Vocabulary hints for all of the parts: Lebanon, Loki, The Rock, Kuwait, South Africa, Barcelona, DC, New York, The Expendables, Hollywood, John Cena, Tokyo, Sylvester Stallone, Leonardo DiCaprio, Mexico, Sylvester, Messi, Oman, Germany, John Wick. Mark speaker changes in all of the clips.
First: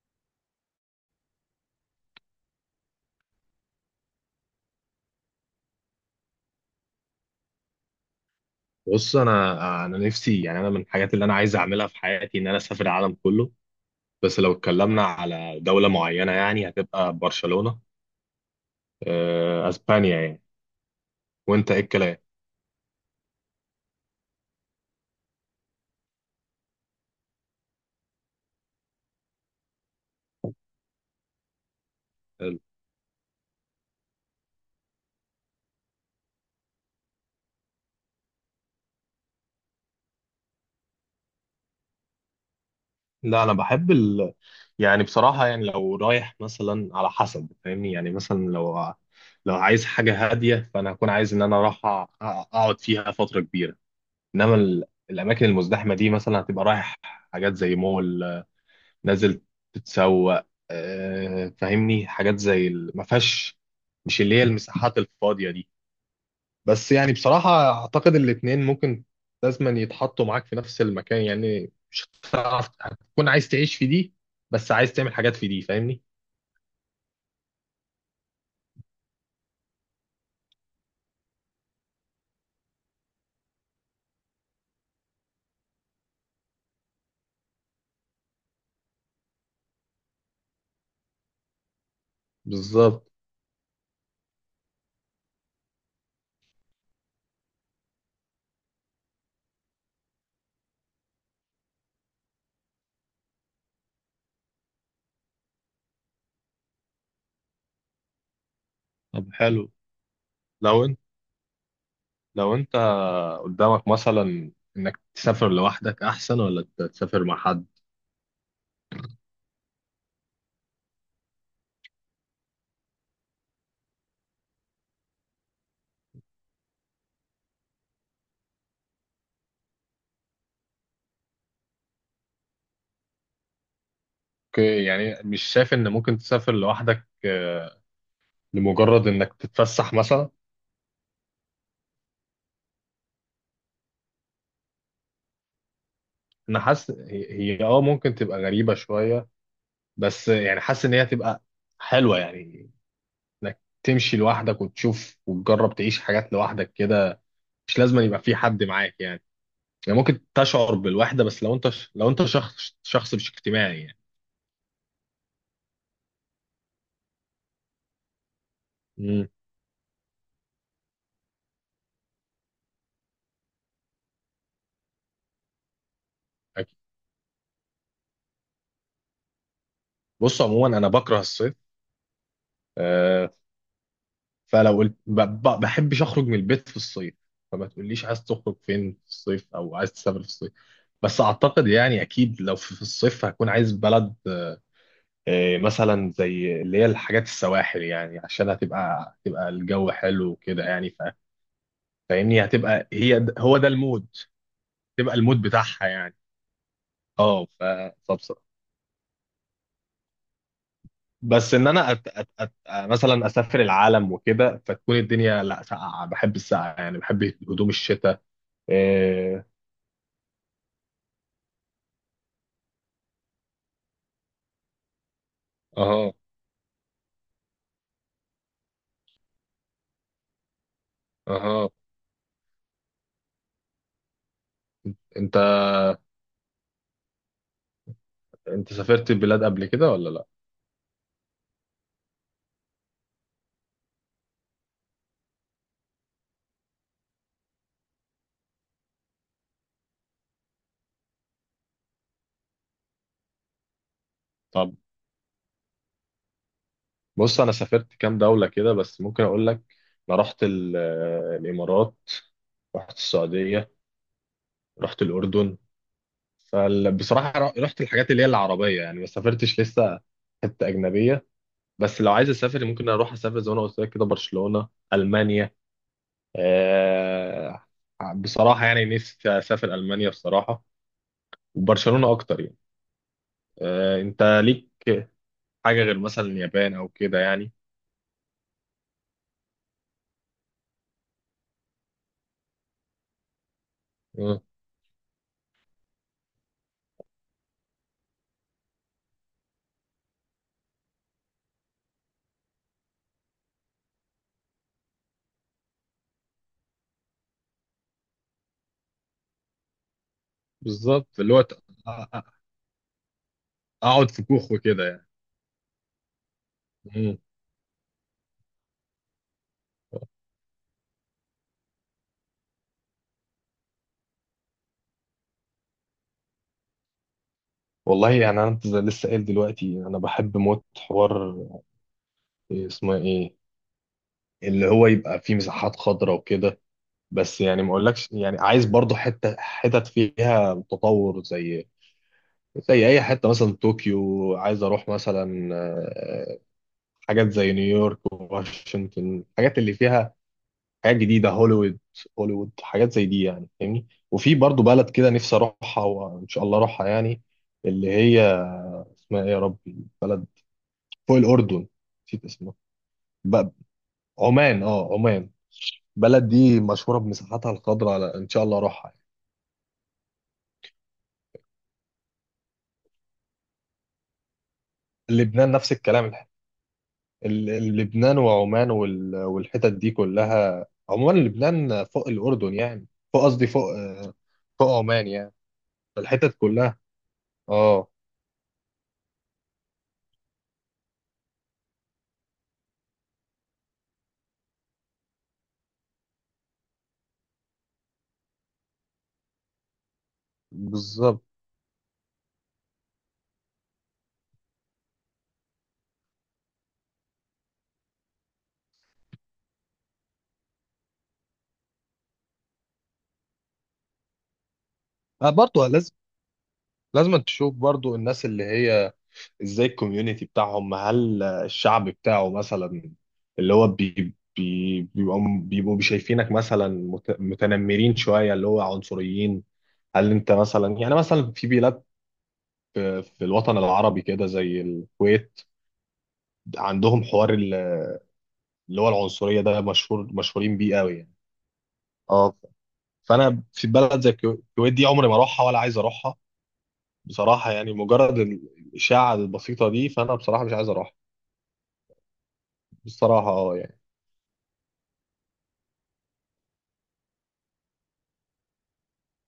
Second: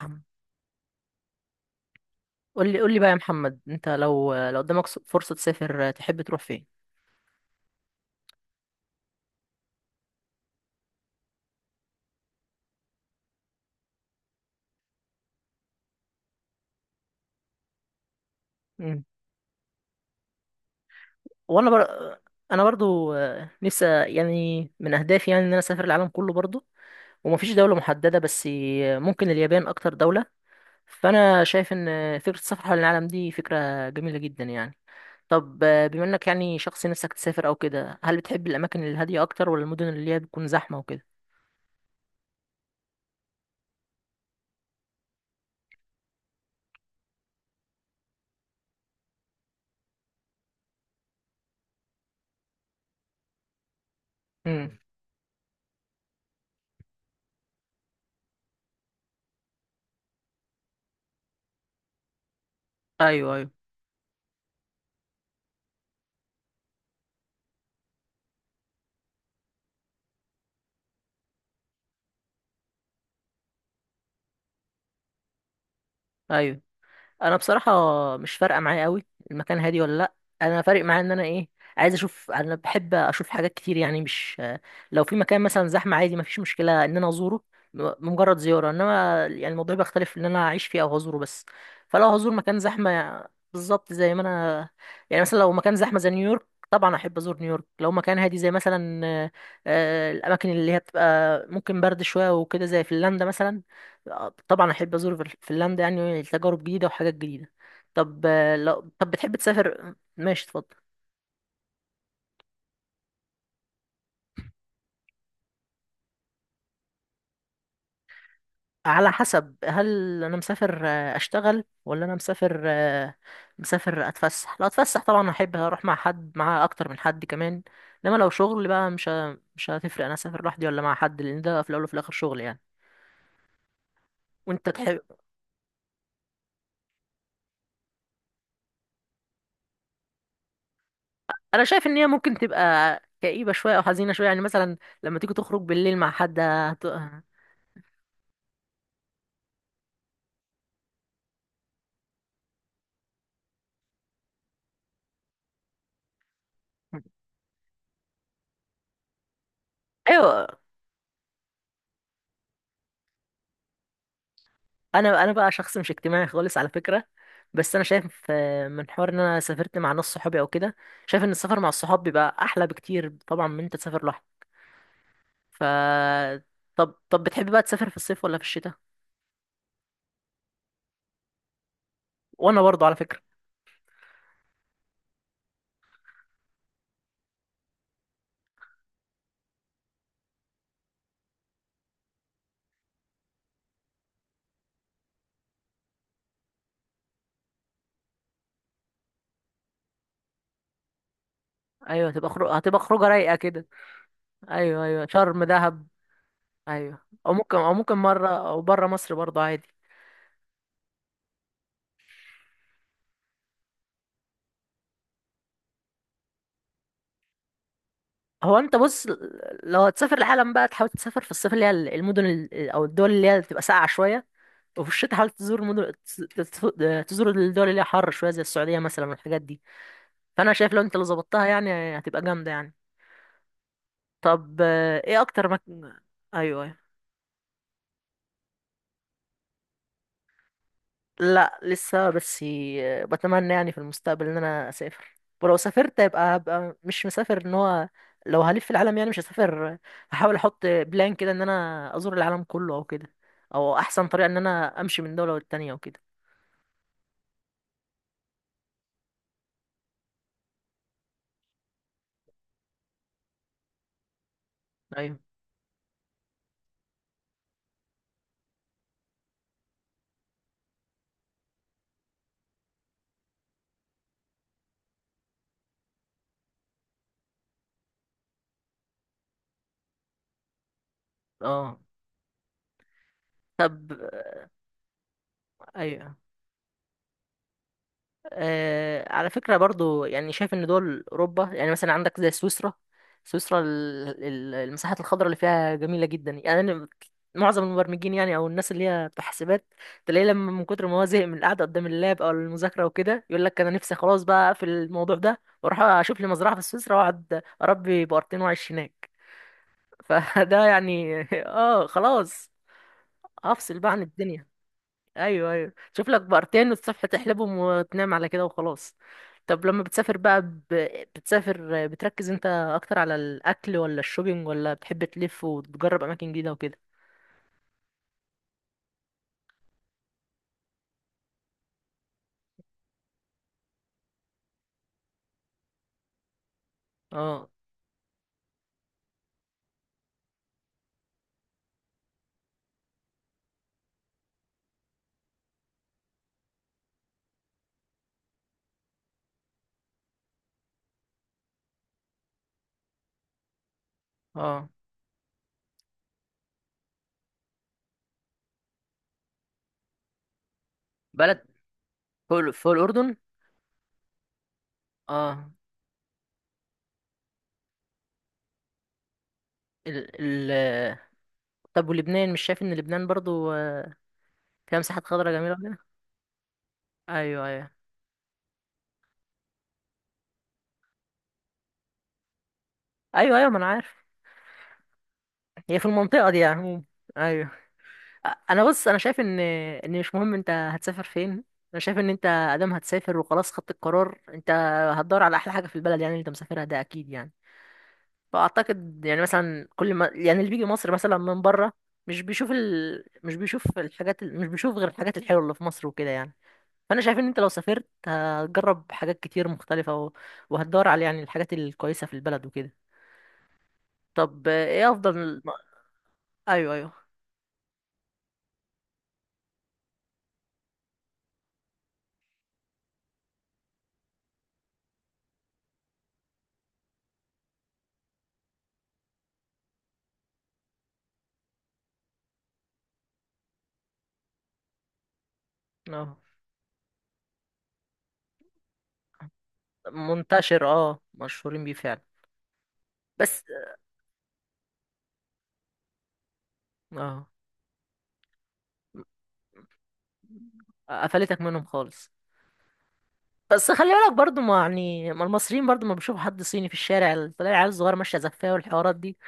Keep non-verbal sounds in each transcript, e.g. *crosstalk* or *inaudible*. Speaker 1: محمد، قول لي بقى يا محمد انت لو قدامك فرصة تسافر تحب تروح فين؟
Speaker 2: بص انا نفسي، يعني انا من الحاجات اللي انا عايز اعملها في حياتي ان انا اسافر العالم كله. بس لو اتكلمنا على دولة معينة يعني هتبقى برشلونة.
Speaker 1: مم.
Speaker 2: اسبانيا يعني.
Speaker 1: وانا
Speaker 2: وانت ايه
Speaker 1: بر...
Speaker 2: الكلام؟
Speaker 1: انا برضو نفسي يعني من اهدافي يعني ان انا اسافر العالم كله برضو، ومفيش دولة محددة بس ممكن اليابان اكتر دولة. فانا شايف ان فكرة السفر حول العالم دي فكرة جميلة جدا يعني. طب بما انك يعني شخص نفسك تسافر او كده، هل بتحب الاماكن الهادية اكتر ولا المدن اللي هي بتكون زحمة وكده؟
Speaker 2: لا انا بحب يعني بصراحة، يعني لو رايح مثلا، على حسب، فاهمني، يعني مثلا لو عايز حاجة هادية فانا هكون عايز ان انا راح اقعد فيها فترة كبيرة. انما
Speaker 1: مم.
Speaker 2: الاماكن المزدحمة دي مثلا هتبقى رايح حاجات زي مول، نازل تتسوق، فاهمني، حاجات زي ما
Speaker 1: ايوه ايوه.
Speaker 2: فيهاش، مش اللي هي المساحات الفاضية دي. بس يعني بصراحة أعتقد الاتنين ممكن لازما يتحطوا معاك في نفس المكان، يعني مش هتعرف هتكون عايز تعيش في دي بس عايز تعمل حاجات في دي، فاهمني.
Speaker 1: ايوه انا بصراحه مش فارقه معايا قوي المكان هادي ولا لا. انا فارق معايا ان انا ايه، عايز اشوف، انا بحب اشوف حاجات كتير يعني. مش لو في مكان مثلا زحمه عادي، مفيش مشكله ان انا ازوره، مجرد زياره، انما يعني الموضوع بيختلف ان انا اعيش فيه او هزوره بس. فلو هزور مكان
Speaker 2: بالظبط
Speaker 1: زحمه بالظبط زي ما انا يعني مثلا لو مكان زحمه زي نيويورك طبعا احب ازور نيويورك. لو مكان هادي زي مثلا الاماكن اللي هي بتبقى ممكن برد شويه وكده زي فنلندا مثلا، طبعا احب ازور فنلندا، يعني تجارب جديده وحاجات جديده. طب آه، لو طب
Speaker 2: طب
Speaker 1: بتحب
Speaker 2: حلو،
Speaker 1: تسافر، ماشي اتفضل.
Speaker 2: لو انت لو انت قدامك مثلا انك تسافر لوحدك احسن ولا تسافر مع حد؟
Speaker 1: على حسب، هل انا مسافر اشتغل ولا انا مسافر مسافر اتفسح. لو اتفسح طبعا احب اروح مع حد، مع اكتر من حد كمان. انما لو شغل بقى مش هتفرق انا اسافر لوحدي ولا مع حد، لان ده في الاول وفي الاخر شغل يعني. وانت
Speaker 2: اوكي،
Speaker 1: تحب.
Speaker 2: يعني مش شايف ان ممكن تسافر لوحدك لمجرد انك تتفسح مثلا؟
Speaker 1: انا شايف ان هي ممكن تبقى كئيبه شويه او حزينه شويه يعني، مثلا لما تيجي تخرج بالليل مع حد
Speaker 2: انا حاسس هي، هي اه ممكن تبقى غريبة شوية، بس يعني حاسس ان هي هتبقى حلوة، يعني انك تمشي لوحدك وتشوف وتجرب تعيش حاجات لوحدك كده، مش لازم يبقى في حد معاك يعني. يعني ممكن
Speaker 1: ايوه.
Speaker 2: تشعر بالوحدة بس لو انت، لو انت شخص مش اجتماعي يعني.
Speaker 1: انا بقى شخص مش اجتماعي خالص على فكره. بس انا شايف من حوار ان
Speaker 2: امم.
Speaker 1: انا سافرت مع ناس صحابي او كده، شايف ان السفر مع الصحاب بيبقى احلى بكتير طبعا من انت تسافر لوحدك. ف
Speaker 2: أكيد.
Speaker 1: طب بتحب بقى تسافر في الصيف ولا في الشتاء؟
Speaker 2: بص عموما انا بكره الصيف.
Speaker 1: وانا برضه على فكره.
Speaker 2: آه، فلو قلت بحبش اخرج من البيت في الصيف، فما تقوليش عايز تخرج فين في الصيف او عايز تسافر في الصيف. بس اعتقد، يعني اكيد لو في الصيف هكون عايز بلد، مثلا زي اللي هي الحاجات السواحل يعني، عشان هتبقى الجو حلو وكده يعني،
Speaker 1: ايوه هتبقى
Speaker 2: فاهمني،
Speaker 1: خروج، هتبقى
Speaker 2: هتبقى
Speaker 1: خروجه
Speaker 2: هي
Speaker 1: رايقه
Speaker 2: هو
Speaker 1: كده.
Speaker 2: ده المود،
Speaker 1: ايوه ايوه،
Speaker 2: تبقى المود
Speaker 1: شرم
Speaker 2: بتاعها
Speaker 1: دهب.
Speaker 2: يعني.
Speaker 1: ايوه. او
Speaker 2: اه
Speaker 1: ممكن
Speaker 2: ف
Speaker 1: مره
Speaker 2: فبصراحة،
Speaker 1: او بره مصر برضه عادي.
Speaker 2: بس ان انا أت أت أت مثلا اسافر العالم وكده، فتكون الدنيا لا، ساقعه، بحب السقعه يعني، بحب هدوم الشتاء.
Speaker 1: هو انت بص،
Speaker 2: إيه،
Speaker 1: لو هتسافر العالم بقى تحاول تسافر في الصيف اللي هي المدن ال- او الدول اللي هي بتبقى ساقعه شويه، وفي الشتاء حاول تزور
Speaker 2: اها
Speaker 1: تزور الدول اللي هي حر شويه زي السعوديه مثلا والحاجات دي. فانا شايف لو انت اللي ظبطتها يعني
Speaker 2: اها
Speaker 1: هتبقى جامده يعني. طب ايه
Speaker 2: انت،
Speaker 1: اكتر مكان؟ ايوه ايوه.
Speaker 2: انت سافرت بلاد قبل كده ولا لا؟
Speaker 1: لا لسه بس بتمنى يعني في المستقبل ان انا اسافر. ولو سافرت يبقى هبقى مش مسافر ان هو لو هلف في العالم يعني، مش هسافر، هحاول احط بلان كده ان انا ازور العالم كله او كده، او احسن طريقه ان انا امشي من دوله للتانيه وكده.
Speaker 2: بص انا سافرت كام دولة كده، بس ممكن اقول لك. انا رحت الامارات، رحت السعودية، رحت
Speaker 1: ايوه.
Speaker 2: الاردن. فبصراحة رحت الحاجات اللي هي العربية يعني، ما سافرتش لسه حتة اجنبية. بس لو عايز اسافر ممكن اروح اسافر زي ما انا قلت لك كده، برشلونة، المانيا، آه، بصراحة يعني نفسي اسافر المانيا بصراحة،
Speaker 1: اه.
Speaker 2: وبرشلونة اكتر يعني.
Speaker 1: طب.
Speaker 2: انت ليك حاجة غير
Speaker 1: ايوه
Speaker 2: مثلا اليابان او كده يعني؟
Speaker 1: على فكرة برضو، يعني شايف ان دول اوروبا يعني مثلا عندك زي سويسرا. سويسرا
Speaker 2: آه،
Speaker 1: المساحات الخضراء اللي فيها جميلة جدا يعني. أنا معظم المبرمجين يعني او الناس اللي هي بتوع حسابات، تلاقيه لما من كتر ما هو زهق من القعدة قدام اللاب او المذاكرة وكده يقول لك انا نفسي خلاص بقى اقفل الموضوع ده واروح اشوف لي مزرعة في سويسرا واقعد اربي بقرتين واعيش هناك. *laughs* فده يعني
Speaker 2: بالظبط، اللي هو
Speaker 1: *laughs* اه خلاص، افصل بقى عن
Speaker 2: اقعد في
Speaker 1: الدنيا.
Speaker 2: كوخ وكده يعني.
Speaker 1: ايوه ايوه، شوف لك بقرتين والصبح
Speaker 2: مم.
Speaker 1: تحلبهم وتنام على كده وخلاص. طب لما بتسافر بقى بتسافر بتركز انت اكتر على الاكل ولا الشوبينج ولا بتحب تلف وتجرب اماكن جديده وكده؟
Speaker 2: والله يعني انا زي لسه قايل دلوقتي، انا بحب موت حوار، إيه اسمه، ايه اللي هو يبقى فيه مساحات خضراء وكده. بس
Speaker 1: اه.
Speaker 2: يعني ما اقولكش، يعني عايز برضو حته، حتت فيها تطور زي زي اي حته، مثلا طوكيو، عايز اروح مثلا حاجات زي نيويورك وواشنطن، الحاجات اللي فيها حاجات جديده، هوليوود، هوليوود، حاجات زي دي يعني، فاهمني. وفي برضو
Speaker 1: اه.
Speaker 2: بلد كده نفسي اروحها وان شاء الله اروحها يعني، اللي هي، اسمها ايه يا ربي؟ بلد فوق
Speaker 1: بلد
Speaker 2: الأردن، نسيت
Speaker 1: في
Speaker 2: اسمها.
Speaker 1: في الاردن.
Speaker 2: ب- عمان، اه عمان.
Speaker 1: اه.
Speaker 2: بلد دي مشهورة بمساحاتها الخضراء، على، إن شاء الله أروحها يعني.
Speaker 1: ال... ال... طب ولبنان، مش شايف ان لبنان برضو فيها مساحات خضراء جميله
Speaker 2: لبنان نفس
Speaker 1: وكده؟
Speaker 2: الكلام،
Speaker 1: ايوه ايوه.
Speaker 2: لبنان وعمان والحتت دي كلها عموما، لبنان فوق الأردن يعني، فوق،
Speaker 1: ايوه
Speaker 2: قصدي
Speaker 1: ايوه ما
Speaker 2: فوق
Speaker 1: انا عارف.
Speaker 2: فوق عمان يعني،
Speaker 1: هي في المنطقه
Speaker 2: الحتت
Speaker 1: دي يعني
Speaker 2: كلها.
Speaker 1: عموما. ايوه.
Speaker 2: اه.
Speaker 1: انا بص، انا شايف ان مش مهم انت هتسافر فين، انا شايف ان انت ادام هتسافر وخلاص خدت القرار، انت هتدور على احلى حاجه في البلد يعني اللي انت مسافرها ده اكيد يعني. فاعتقد يعني مثلا كل ما يعني اللي بيجي مصر مثلا
Speaker 2: بالظبط.
Speaker 1: من بره مش بيشوف ال... مش بيشوف الحاجات ال- مش بيشوف غير الحاجات الحلوه اللي في مصر وكده يعني. فانا شايف ان انت لو سافرت هتجرب حاجات كتير مختلفه و... وهتدور على يعني الحاجات الكويسه في البلد وكده. طب ايه
Speaker 2: آه
Speaker 1: افضل.
Speaker 2: برضو لازم،
Speaker 1: ايوه ايوه.
Speaker 2: لازم تشوف برضو الناس اللي هي ازاي الكوميونتي بتاعهم، هل الشعب بتاعه مثلا اللي هو بي بي بيبقوا شايفينك مثلا متنمرين شوية، اللي هو عنصريين. هل انت مثلا، يعني مثلا في بلاد، في الوطن العربي كده زي الكويت،
Speaker 1: اه
Speaker 2: عندهم حوار اللي هو العنصرية ده، مشهور، مشهورين
Speaker 1: منتشر،
Speaker 2: بيه قوي
Speaker 1: اه
Speaker 2: يعني.
Speaker 1: مشهورين بيه فعلا.
Speaker 2: اه.
Speaker 1: بس
Speaker 2: فانا في بلد زي الكويت دي عمري ما اروحها ولا عايز اروحها
Speaker 1: اه.
Speaker 2: بصراحة يعني، مجرد الإشاعة البسيطة دي، فأنا بصراحة مش عايز أروح.
Speaker 1: قفلتك منهم خالص.
Speaker 2: بصراحة اه
Speaker 1: بس
Speaker 2: يعني.
Speaker 1: خلي بالك برضو، ما يعني ما المصريين برضو ما بيشوفوا حد صيني في الشارع تلاقي العيال الصغيره ماشيه زفاه والحوارات دي.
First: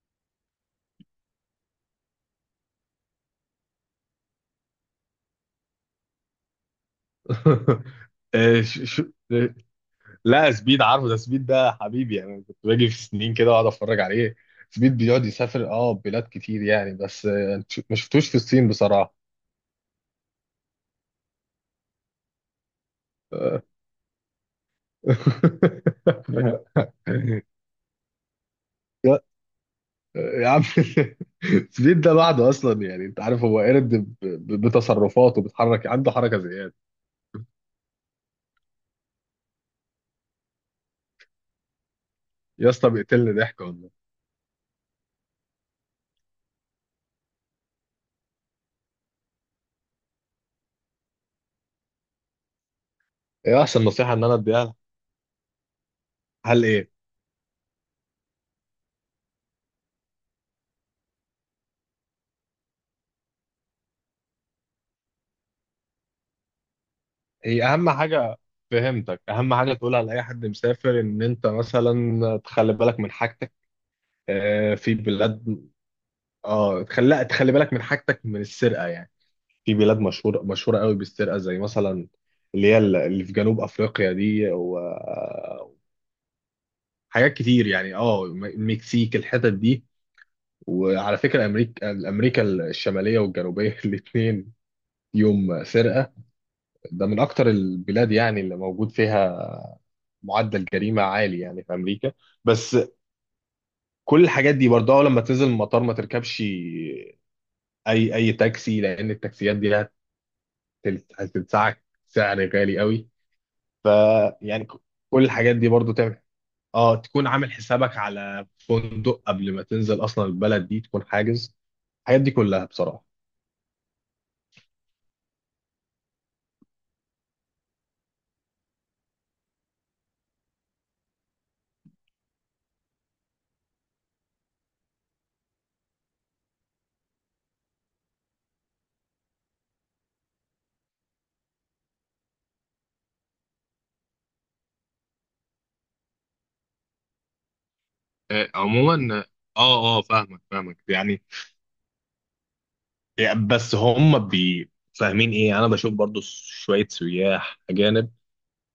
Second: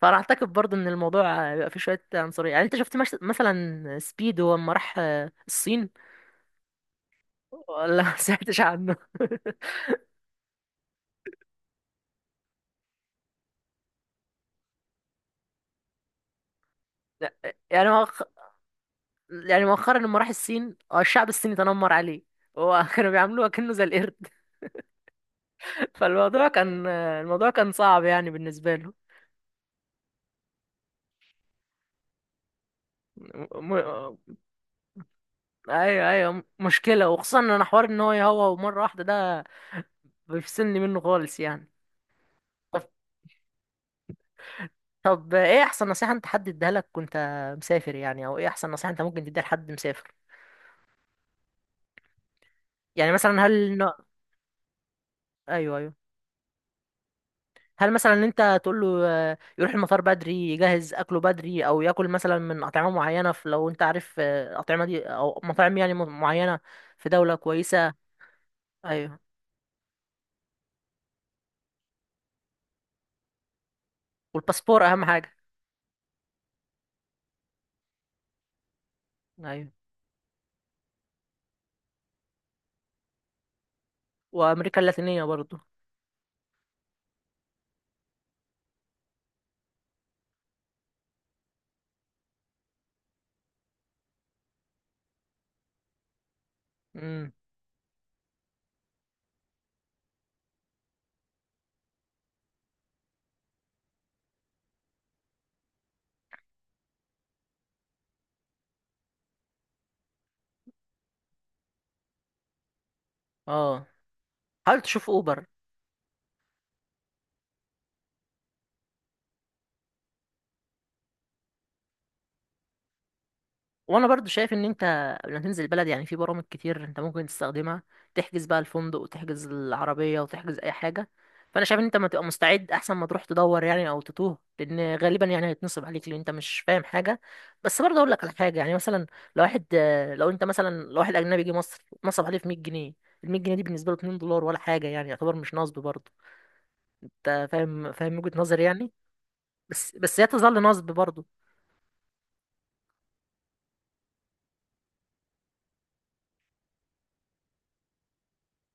Speaker 1: فانا اعتقد برضو ان الموضوع بيبقى فيه شويه عنصريه يعني. انت شفت مش... مثلا سبيدو لما راح الصين ولا ما سمعتش
Speaker 2: آه، ش...
Speaker 1: عنه؟
Speaker 2: ش...
Speaker 1: *laughs*
Speaker 2: لا، سبيد عارفه، ده سبيد ده حبيبي يعني، كنت باجي في سنين كده واقعد اتفرج عليه. سبيد بيقعد يسافر اه بلاد كتير يعني، بس
Speaker 1: لا.
Speaker 2: أنت
Speaker 1: يعني
Speaker 2: ما
Speaker 1: مؤخ...
Speaker 2: شفتوش في الصين بصراحة.
Speaker 1: يعني مؤخرا لما راح الصين الشعب الصيني تنمر عليه هو. *laughs* كانوا بيعاملوه
Speaker 2: آه.
Speaker 1: كأنه زي القرد. *laughs* فالموضوع كان
Speaker 2: *laughs*
Speaker 1: الموضوع كان صعب يعني بالنسبة
Speaker 2: يا يا عم سبيد ده لوحده اصلا، يعني انت عارف هو
Speaker 1: له.
Speaker 2: قرد بتصرفاته، بيتحرك،
Speaker 1: ايوه
Speaker 2: عنده حركة
Speaker 1: ايوه
Speaker 2: زيادة.
Speaker 1: مشكله. وخصوصا ان انا حوار ان هو يهوى مره واحده ده بيفصلني منه خالص يعني.
Speaker 2: يا
Speaker 1: طب
Speaker 2: اسطى بيقتلني ضحك والله.
Speaker 1: ايه احسن نصيحه انت حد اديها لك وانت مسافر يعني، او ايه احسن نصيحه انت ممكن تديها لحد مسافر يعني؟ مثلا
Speaker 2: ايه
Speaker 1: هل
Speaker 2: احسن نصيحة ان انا اديها لها؟
Speaker 1: ايوه ايوه.
Speaker 2: هل ايه؟
Speaker 1: هل مثلا ان انت تقول له يروح المطار بدري، يجهز اكله بدري، او ياكل مثلا من اطعمه معينه في، لو انت عارف اطعمه دي او مطاعم يعني معينه في دوله
Speaker 2: هي اهم
Speaker 1: كويسه؟
Speaker 2: حاجه،
Speaker 1: ايوه،
Speaker 2: فهمتك، اهم حاجه تقولها لاي حد مسافر ان انت مثلا تخلي بالك من حاجتك
Speaker 1: والباسبور
Speaker 2: في
Speaker 1: اهم حاجه.
Speaker 2: بلاد. اه، تخلي بالك من حاجتك من السرقه يعني،
Speaker 1: ايوه،
Speaker 2: في بلاد مشهوره، مشهوره قوي بالسرقه زي مثلا اللي هي اللي في جنوب افريقيا دي،
Speaker 1: وامريكا اللاتينيه برضو.
Speaker 2: وحاجات كتير يعني. اه المكسيك، الحتت دي. وعلى فكره امريكا، امريكا الشماليه والجنوبيه *laughs* الاثنين، يوم سرقه. ده من
Speaker 1: امم.
Speaker 2: اكتر البلاد يعني اللي موجود فيها معدل جريمه عالي يعني، في امريكا. بس كل الحاجات دي برضه، أول لما تنزل المطار ما تركبش اي تاكسي لان التاكسيات دي هتدفعك سعر غالي قوي.
Speaker 1: اه،
Speaker 2: ف، يعني
Speaker 1: حاول تشوف
Speaker 2: كل
Speaker 1: اوبر.
Speaker 2: الحاجات دي برضه تعمل، اه، تكون عامل حسابك على فندق قبل ما تنزل اصلا البلد دي، تكون حاجز الحاجات دي كلها بصراحه.
Speaker 1: وانا برضو شايف ان انت قبل ما تنزل البلد يعني في برامج كتير انت ممكن تستخدمها، تحجز بقى الفندق وتحجز العربية وتحجز اي حاجة. فانا شايف ان انت ما تبقى مستعد احسن ما تروح تدور يعني او تتوه، لان غالبا يعني هيتنصب عليك لان انت مش فاهم حاجة. بس برضه اقول لك على حاجة، يعني مثلا لو واحد لو انت مثلا، لو واحد اجنبي جه مصر نصب عليه في 100 جنيه، ال 100 جنيه دي بالنسبة له 2 دولار ولا حاجة يعني، يعتبر مش نصب برضه. انت فاهم وجهة نظري يعني.
Speaker 2: عموما
Speaker 1: بس
Speaker 2: اه، اه،
Speaker 1: بس هي
Speaker 2: فاهمك
Speaker 1: تظل
Speaker 2: فاهمك
Speaker 1: نصب
Speaker 2: يعني.
Speaker 1: برضه.
Speaker 2: يعني بس هم بي فاهمين ايه، انا بشوف برضو شويه سياح اجانب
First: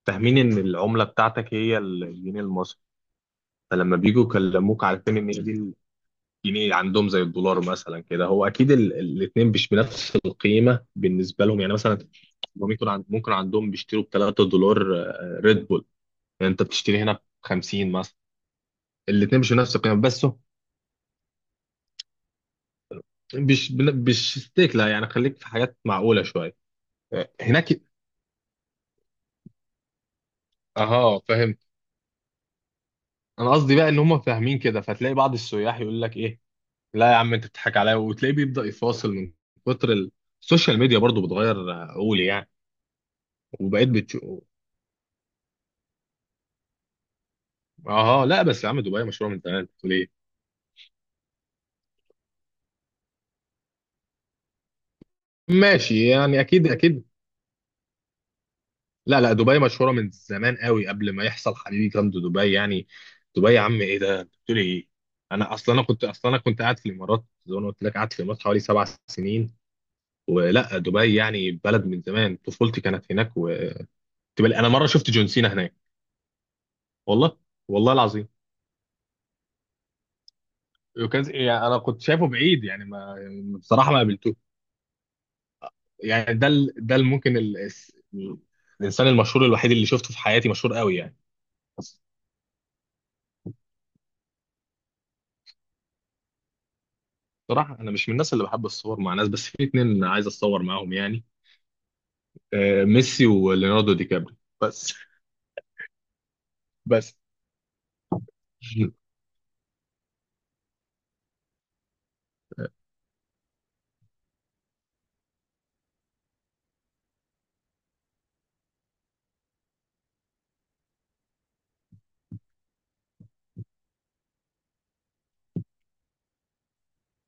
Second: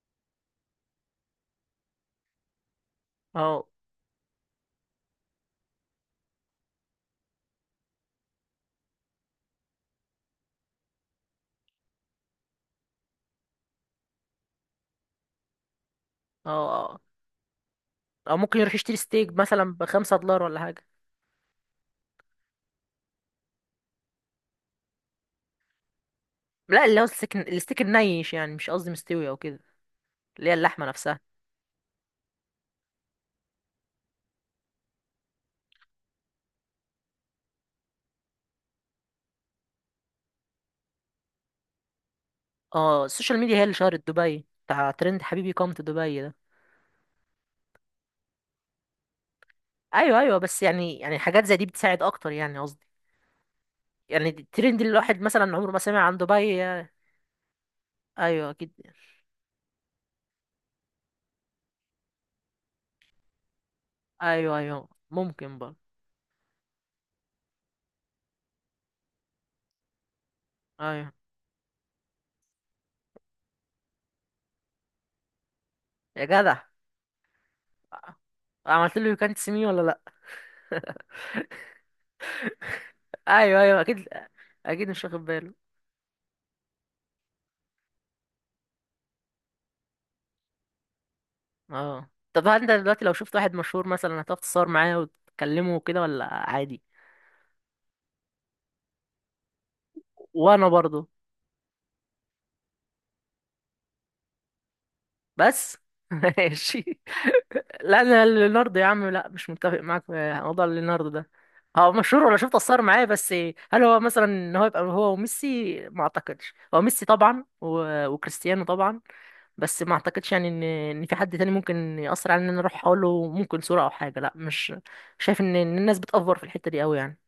Speaker 2: فاهمين ان العمله بتاعتك هي الجنيه المصري،
Speaker 1: اه.
Speaker 2: فلما بيجوا يكلموك عارفين ان هي دي الجنيه عندهم زي الدولار مثلا كده. هو اكيد الاثنين مش بنفس القيمه بالنسبه لهم يعني، مثلا هم ممكن ممكن عندهم بيشتروا ب 3 دولار ريد بول،
Speaker 1: اه.
Speaker 2: يعني انت بتشتري
Speaker 1: اه.
Speaker 2: هنا ب 50 مثلا.
Speaker 1: او ممكن يروح يشتري ستيك
Speaker 2: الاثنين مش
Speaker 1: مثلا
Speaker 2: بنفس القيمه،
Speaker 1: بخمسة
Speaker 2: بس هو
Speaker 1: دولار ولا حاجة.
Speaker 2: مش ستيك، لا يعني خليك في حاجات معقوله شويه.
Speaker 1: لا، اللي هو
Speaker 2: هناك،
Speaker 1: الستيك النيش يعني، مش قصدي مستوي او كده. اللي هي اللحمة نفسها.
Speaker 2: اها، فهمت. انا قصدي بقى ان هم فاهمين كده، فتلاقي بعض السياح يقول لك ايه، لا يا عم انت بتضحك عليا، وتلاقيه بيبدأ يفاصل من كتر السوشيال ميديا برضو بتغير عقولي يعني،
Speaker 1: اه، السوشيال ميديا هي اللي
Speaker 2: وبقيت
Speaker 1: شهرت
Speaker 2: بتشوف.
Speaker 1: دبي، بتاع ترند حبيبي كوم تو دبي ده.
Speaker 2: اه لا بس يا عم دبي مشهورة من زمان، بتقول
Speaker 1: ايوه
Speaker 2: ايه؟
Speaker 1: ايوه. بس يعني، حاجات زي دي بتساعد اكتر يعني، قصدي يعني الترند، اللي الواحد مثلا عمره ما سمع
Speaker 2: ماشي
Speaker 1: عن
Speaker 2: يعني،
Speaker 1: دبي
Speaker 2: اكيد
Speaker 1: يعني.
Speaker 2: اكيد.
Speaker 1: ايوه اكيد.
Speaker 2: لا لا، دبي مشهورة من زمان قوي قبل ما يحصل حبيبي جامد دبي يعني. دبي يا عم ايه ده،
Speaker 1: ايوه
Speaker 2: بتقول ايه؟
Speaker 1: ايوه
Speaker 2: انا
Speaker 1: ممكن
Speaker 2: اصلا
Speaker 1: برضه.
Speaker 2: انا كنت اصلا انا كنت قاعد في الامارات زي ما أنا قلت لك، قاعد في الامارات حوالي 7 سنين. ولا
Speaker 1: ايوه
Speaker 2: دبي يعني بلد من زمان طفولتي كانت هناك، و... انا مره شفت جون سينا هناك.
Speaker 1: يا جدع،
Speaker 2: والله، والله العظيم.
Speaker 1: عملت له يو كانت سي مي ولا لا؟
Speaker 2: وكان
Speaker 1: *laughs*
Speaker 2: يعني انا كنت شايفه بعيد يعني، ما يعني
Speaker 1: ايوه ايوه
Speaker 2: بصراحه ما
Speaker 1: اكيد.
Speaker 2: قابلتوش
Speaker 1: اكيد مش واخد باله.
Speaker 2: يعني. ده الانسان المشهور الوحيد اللي شفته في حياتي، مشهور قوي يعني.
Speaker 1: اه، طب هل انت دلوقتي لو شفت واحد مشهور مثلا هتقف تتصور معاه وتكلمه وكده ولا عادي؟
Speaker 2: بصراحه انا مش من الناس اللي بحب الصور مع ناس، بس في اتنين عايز اتصور
Speaker 1: وانا
Speaker 2: معاهم
Speaker 1: برضه.
Speaker 2: يعني، ميسي وليوناردو دي كابري بس.
Speaker 1: بس *laughs* ماشي.
Speaker 2: بس
Speaker 1: لا انا ليوناردو يا
Speaker 2: *laughs*
Speaker 1: عم لا، مش متفق معاك في موضوع ليوناردو ده. هو مشهور، ولا شفت اتصور معاه بس. هل هو مثلا ان هو يبقى هو وميسي، ما اعتقدش، هو ميسي طبعا وكريستيانو طبعا، بس ما اعتقدش يعني ان في حد تاني ممكن يأثر على ان انا اروح اقول له ممكن صورة او حاجة. لا مش شايف، ان إن الناس بتأفور في الحتة دي قوي يعني.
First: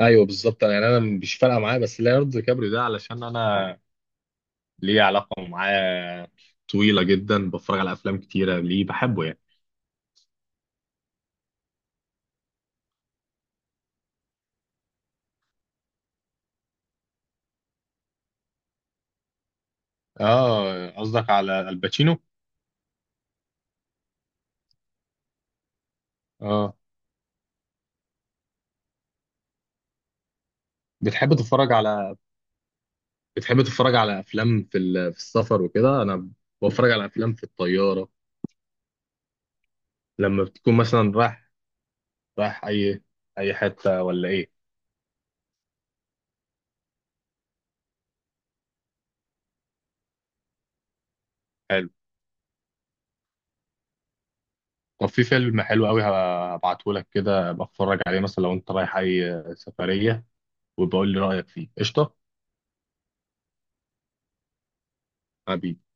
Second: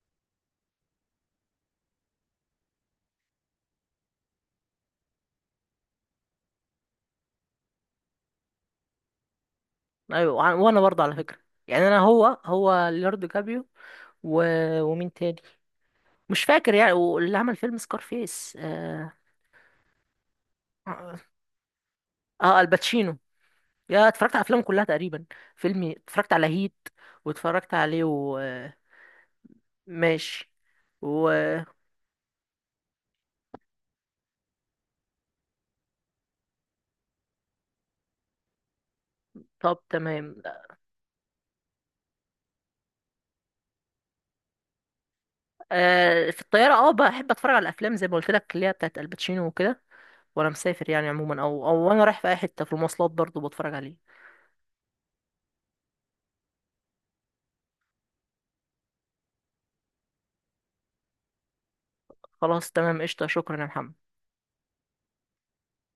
Speaker 2: ايوه بالظبط، يعني انا مش فارقه معايا، بس ليوناردو دي كابري ده علشان انا ليه علاقه معاه طويله جدا، بتفرج على افلام كتيره ليه، بحبه يعني.
Speaker 1: ايوه وانا برضه على فكره. يعني انا هو ليوناردو كابيو و... ومين تاني، مش فاكر يعني، واللي عمل فيلم سكارفيس اه.
Speaker 2: اه
Speaker 1: آه،
Speaker 2: قصدك على الباتشينو.
Speaker 1: الباتشينو، يا اتفرجت على افلامه كلها تقريبا. فيلمي اتفرجت على
Speaker 2: اه.
Speaker 1: هيت واتفرجت عليه وماشي
Speaker 2: بتحب
Speaker 1: و...
Speaker 2: تتفرج على، بتحب تتفرج على افلام في في السفر وكده؟ انا بتفرج على افلام في الطياره
Speaker 1: طب تمام.
Speaker 2: لما بتكون مثلا رايح، رايح اي حته ولا ايه؟
Speaker 1: آه في الطياره اه بحب اتفرج على الافلام زي ما قلت لك اللي هي بتاعت الباتشينو وكده. وانا مسافر يعني عموما، او
Speaker 2: حلو.
Speaker 1: وانا رايح في اي حته في المواصلات برضه بتفرج عليه.
Speaker 2: طب في فيلم حلو قوي هبعته لك كده بتفرج عليه مثلا لو انت رايح اي سفريه، وبقول لي رايك فيه، قشطه؟
Speaker 1: خلاص تمام، قشطه، شكرا يا محمد.
Speaker 2: حبيبي.